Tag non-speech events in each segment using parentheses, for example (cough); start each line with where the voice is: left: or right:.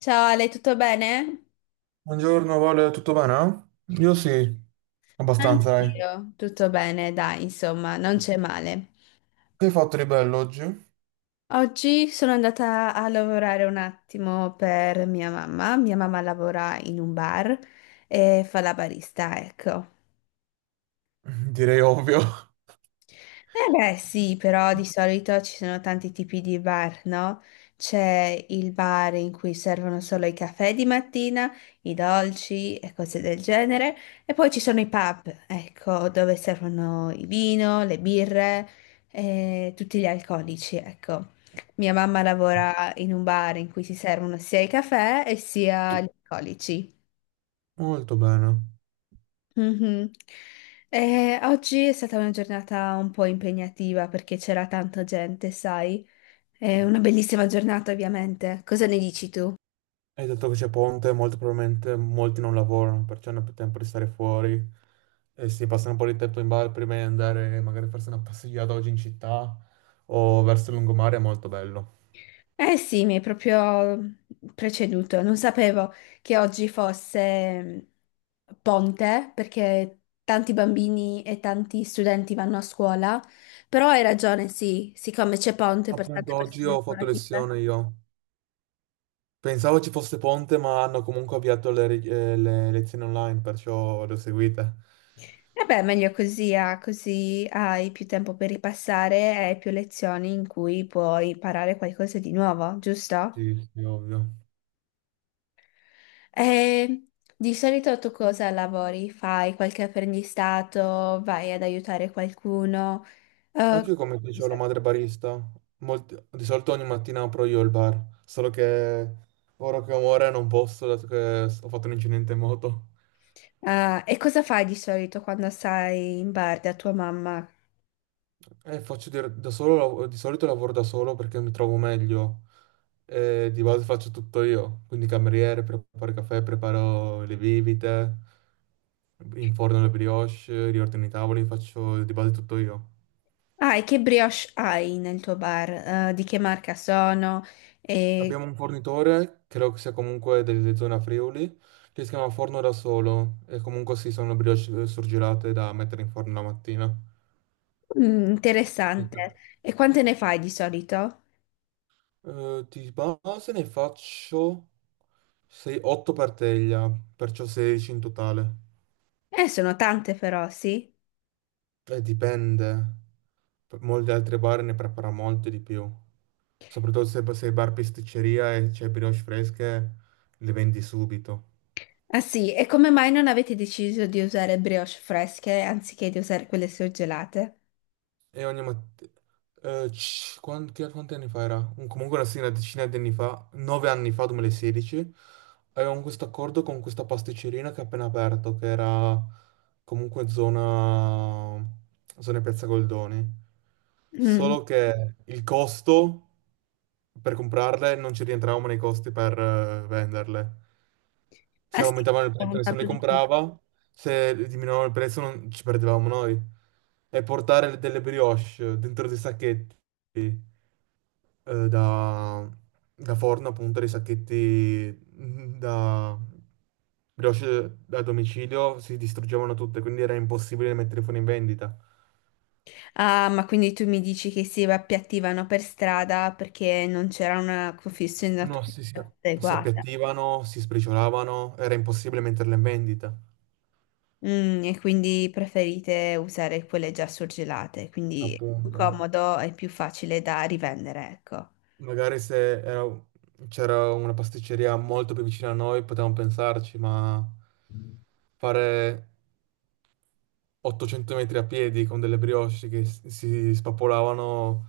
left: Ciao Ale, tutto bene?
right: Buongiorno, Vale, tutto bene? Io sì,
left: Anch'io.
right: abbastanza, dai.
left: Io, tutto bene, dai, insomma, non c'è male.
right: Che hai fatto di bello oggi?
left: Oggi sono andata a lavorare un attimo per mia mamma. Mia mamma lavora in un bar e fa la barista, ecco.
right: (laughs) Direi ovvio.
left: Eh beh, sì, però di solito ci sono tanti tipi di bar, no? C'è il bar in cui servono solo i caffè di mattina, i dolci e cose del genere, e poi ci sono i pub, ecco, dove servono il vino, le birre e tutti gli alcolici, ecco. Mia mamma lavora in un bar in cui si servono sia i caffè e sia gli alcolici.
right: Molto bene.
left: Mhm. Oggi è stata una giornata un po' impegnativa perché c'era tanta gente, sai? È una bellissima giornata, ovviamente. Cosa ne dici tu?
right: Hai detto che c'è ponte, molto probabilmente molti non lavorano, perciò hanno più tempo di stare fuori e si passano un po' di tempo in bar prima di andare magari a farsi una passeggiata oggi in città o verso il lungomare, è molto bello.
left: Eh sì, mi hai proprio preceduto. Non sapevo che oggi fosse ponte perché tanti bambini e tanti studenti vanno a scuola, però hai ragione, sì, siccome c'è ponte per tante
right: Appunto, oggi
left: persone
right: ho fatto
left: lavorative.
right: lezione io. Pensavo ci fosse Ponte, ma hanno comunque avviato le lezioni online, perciò l'ho seguita.
left: Vabbè, meglio così, ah, così hai più tempo per ripassare e più lezioni in cui puoi imparare qualcosa di nuovo, giusto?
right: Sì, sì, ovvio.
left: E di solito tu cosa lavori? Fai qualche apprendistato? Vai ad aiutare qualcuno? Eh,
right: Anche io, come
left: mi
right: dicevo, la
left: sa-
right: madre barista. Di solito ogni mattina apro io il bar, solo che ora che muore non posso, dato che ho fatto un incidente in moto.
left: Ah, e cosa fai di solito quando stai in bar da tua mamma?
right: E faccio da solo, di solito lavoro da solo perché mi trovo meglio. Di base faccio tutto io, quindi cameriere, preparo il caffè, preparo le bibite, inforno le brioche, riordino i tavoli, faccio di base tutto io.
left: Ah, e che brioche hai nel tuo bar? Di che marca sono? E-
right: Abbiamo un fornitore, credo che sia comunque delle zone a Friuli, che si chiama Forno da Solo e comunque sì, sono brioche surgelate da mettere in forno la mattina.
left: mm, interessante. E quante ne fai di solito?
right: Di base ne faccio 8 per teglia, perciò 16 in totale.
left: Sono tante però, sì.
right: Dipende. Molti altri bar ne prepara molto di più. Soprattutto se il bar pasticceria e c'è brioche fresche, le vendi subito.
left: Ah sì, e come mai non avete deciso di usare brioche fresche anziché di usare quelle surgelate?
right: E ogni mattina. Quanti anni fa era? Comunque sì, una decina di anni fa, 9 anni fa, 2016, avevamo questo accordo con questa pasticcerina che ha appena aperto, che era comunque zona Piazza Goldoni.
left: Mm.
right: Solo che il costo per comprarle non ci rientravamo nei costi per venderle.
left: Ah
right: Se
left: sì,
right: aumentavano il
left: ho
right: prezzo nessuno le
left: votato di più.
right: comprava, se diminuivano il prezzo non ci perdevamo noi. E portare delle brioche dentro dei sacchetti eh, da, da forno, appunto, dei sacchetti da brioche da domicilio, si distruggevano tutte, quindi era impossibile mettere fuori in vendita.
left: Ah, ma quindi tu mi dici che si appiattivano per strada perché non c'era una
right: No,
left: confezionatura
right: si
left: adeguata.
right: appiattivano, si spriciolavano, era impossibile metterle in vendita,
left: Mm, e quindi preferite usare quelle già surgelate, quindi è più
right: appunto.
left: comodo e più facile da rivendere, ecco.
right: Magari se era- c'era una pasticceria molto più vicina a noi potevamo pensarci, ma fare 800 metri a piedi con delle brioche che si spappolavano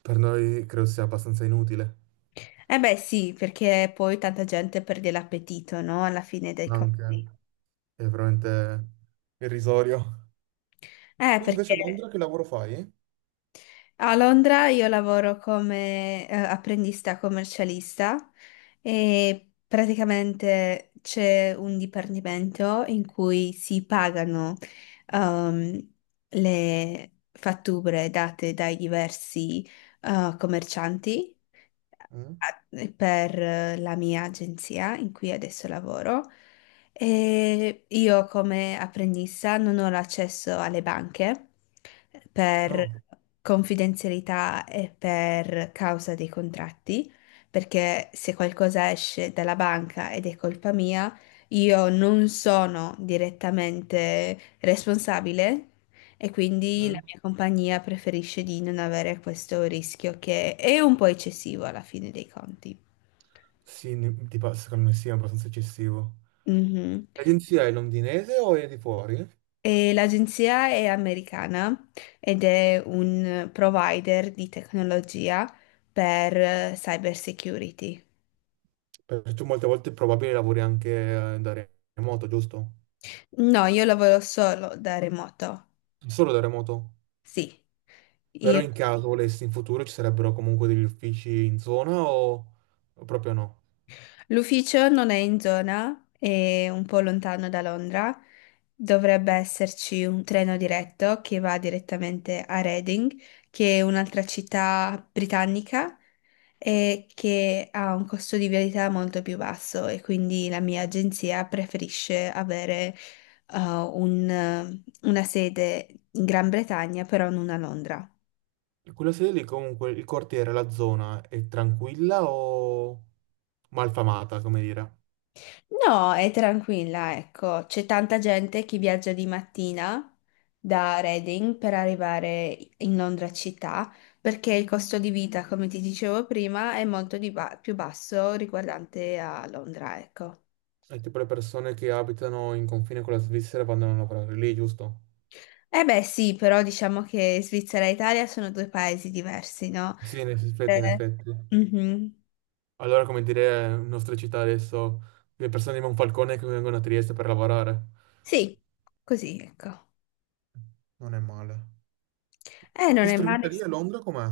right: per noi credo sia abbastanza inutile.
left: Eh beh sì, perché poi tanta gente perde l'appetito, no? Alla fine dei conti.
right: Anche è veramente irrisorio. Tu invece
left: Perché
right: a Londra che lavoro fai?
left: a Londra io lavoro come apprendista commercialista e praticamente c'è un dipartimento in cui si pagano ehm, le fatture date dai diversi commercianti
right: Mm?
left: a- per la mia agenzia in cui adesso lavoro. E io come apprendista non ho l'accesso alle banche per
right: No.
left: confidenzialità e per causa dei contratti, perché se qualcosa esce dalla banca ed è colpa mia, io non sono direttamente responsabile e quindi la
right: Mm?
left: mia compagnia preferisce di non avere questo rischio che è un po' eccessivo alla fine dei conti.
right: Sì, tipo, secondo me sì, è abbastanza eccessivo.
left: Mhm.
right: L'agenzia è londinese o è di fuori?
left: E l'agenzia è americana ed è un provider di tecnologia per cyber security.
right: Perché tu molte volte è probabile lavori anche da remoto, giusto?
left: No, io lavoro solo da remoto.
right: Solo da remoto.
left: Sì,
right: Però
left: io.
right: in caso volessi in futuro ci sarebbero comunque degli uffici in zona o proprio no?
left: L'ufficio non è in zona, è un po' lontano da Londra. Dovrebbe esserci un treno diretto che va direttamente a Reading, che è un'altra città britannica e che ha un costo di viabilità molto più basso e quindi la mia agenzia preferisce avere una sede in Gran Bretagna, però non a Londra.
right: Quella sede lì comunque il quartiere, la zona è tranquilla o malfamata, come dire?
left: No, è tranquilla, ecco. C'è tanta gente che viaggia di mattina da Reading per arrivare in Londra città, perché il costo di vita, come ti dicevo prima, è molto più basso riguardante a Londra, ecco.
right: È tipo le persone che abitano in confine con la Svizzera vanno a lavorare lì, giusto?
left: Eh beh, sì, però diciamo che Svizzera e Italia sono due paesi diversi, no?
right: Sì, in effetti, in
left: Eh,
right: effetti.
left: mhm.
right: Allora, come dire, in nostra città adesso, le persone di Monfalcone che vengono a Trieste per lavorare.
left: Sì, così, ecco.
right: Non è male.
left: Non è
right: Costruita
left: male.
right: lì a Londra com'è?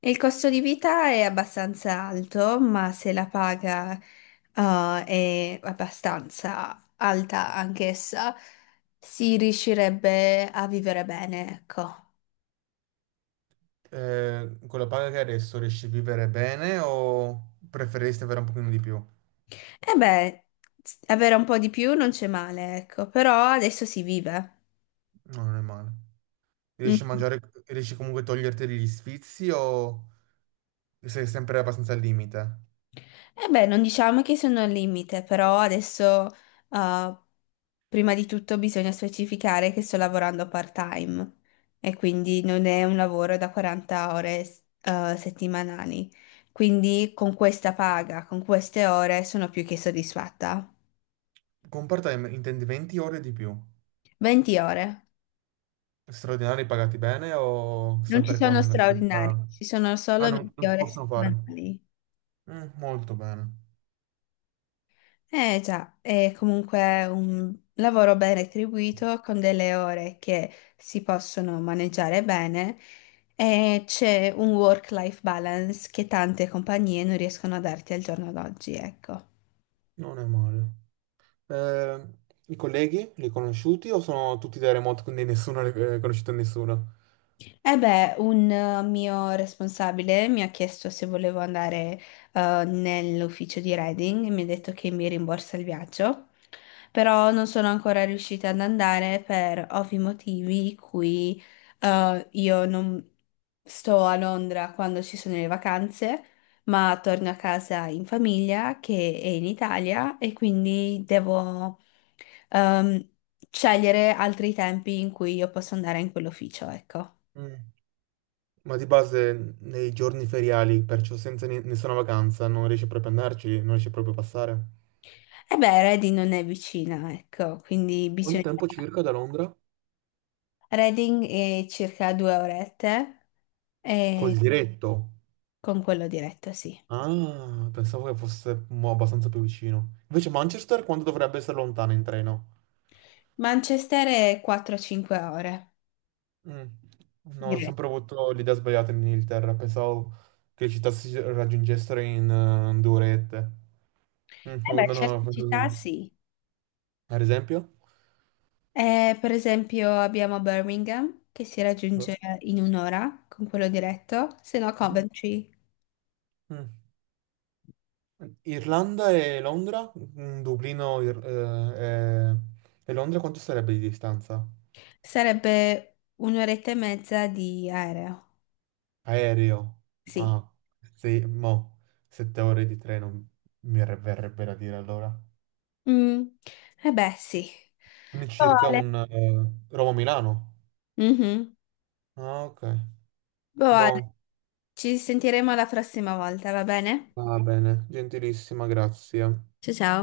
left: Il costo di vita è abbastanza alto, ma se la paga, è abbastanza alta anch'essa, si riuscirebbe a vivere bene, ecco.
right: Con la paga che hai adesso riesci a vivere bene o preferiresti avere un pochino di più?
left: E beh, avere un po' di più non c'è male, ecco, però adesso si vive.
right: No, non è male. Riesci a
left: Mm.
right: mangiare, riesci comunque a toglierti degli sfizi o sei sempre abbastanza al limite?
left: Eh beh, non diciamo che sono al limite, però adesso, eh, prima di tutto bisogna specificare che sto lavorando part-time e quindi non è un lavoro da 40 ore, settimanali. Quindi con questa paga, con queste ore, sono più che soddisfatta.
right: Con part-time intendi 20 ore di più.
left: 20 ore.
right: Straordinari pagati bene o
left: Non ci
right: sempre
left: sono
right: con la
left: straordinari,
right: stessa.
left: ci sono
right: Ah,
left: solo
right: no,
left: 20
right: non si
left: ore
right: possono fare.
left: settimanali.
right: Molto bene.
left: Eh già, è comunque un lavoro ben retribuito con delle ore che si possono maneggiare bene e c'è un work-life balance che tante compagnie non riescono a darti al giorno d'oggi, ecco.
right: Non è male. Eh, I colleghi li hai conosciuti o sono tutti da remoto, quindi nessuno ha riconosciuto nessuno?
left: Eh beh, un mio responsabile mi ha chiesto se volevo andare nell'ufficio di Reading e mi ha detto che mi rimborsa il viaggio, però non sono ancora riuscita ad andare per ovvi motivi, in cui io non sto a Londra quando ci sono le vacanze, ma torno a casa in famiglia che è in Italia e quindi devo ehm, scegliere altri tempi in cui io posso andare in quell'ufficio, ecco.
right: Mm. Ma di base nei giorni feriali, perciò senza nessuna vacanza, non riesci proprio ad andarci, non riesci proprio a passare.
left: E beh, Reading non è vicina, ecco, quindi
right: Quanto
left: bisogna...
right: tempo circa da Londra?
left: Reading è circa 2 orette e
right: Col diretto.
left: con quello diretto, sì.
right: Ah, pensavo che fosse abbastanza più vicino. Invece Manchester quanto dovrebbe essere lontana in treno?
left: Manchester è 4-5 ore
right: Mm. No, ho sempre
left: diretto.
right: avuto l'idea sbagliata in Inghilterra, pensavo che le città si raggiungessero in 2 orette. Mm,
left: Eh
right: oh,
left: beh,
right: no, no,
left: certe città
right: così.
left: sì.
right: Ad esempio?
left: Per esempio abbiamo Birmingham, che si raggiunge in un'ora con quello diretto, se no
right: Mm.
left: Coventry
right: Mm. Irlanda e Londra? Dublino e Londra quanto sarebbe di distanza?
left: sarebbe un'oretta e mezza di aereo,
right: Aereo.
left: sì.
right: Ah, sì, 7 ore di treno verrebbe da dire allora.
left: Mm. Eh beh, sì.
right: Quindi
left: Boh,
right: circa
left: Ale.
right: un Roma-Milano.
left: Mhm.
right: Ah, ok.
left: Boh, Ale,
right: Boh,
left: ci sentiremo la prossima volta, va bene?
right: va bene, gentilissima, grazie.
left: Ciao ciao.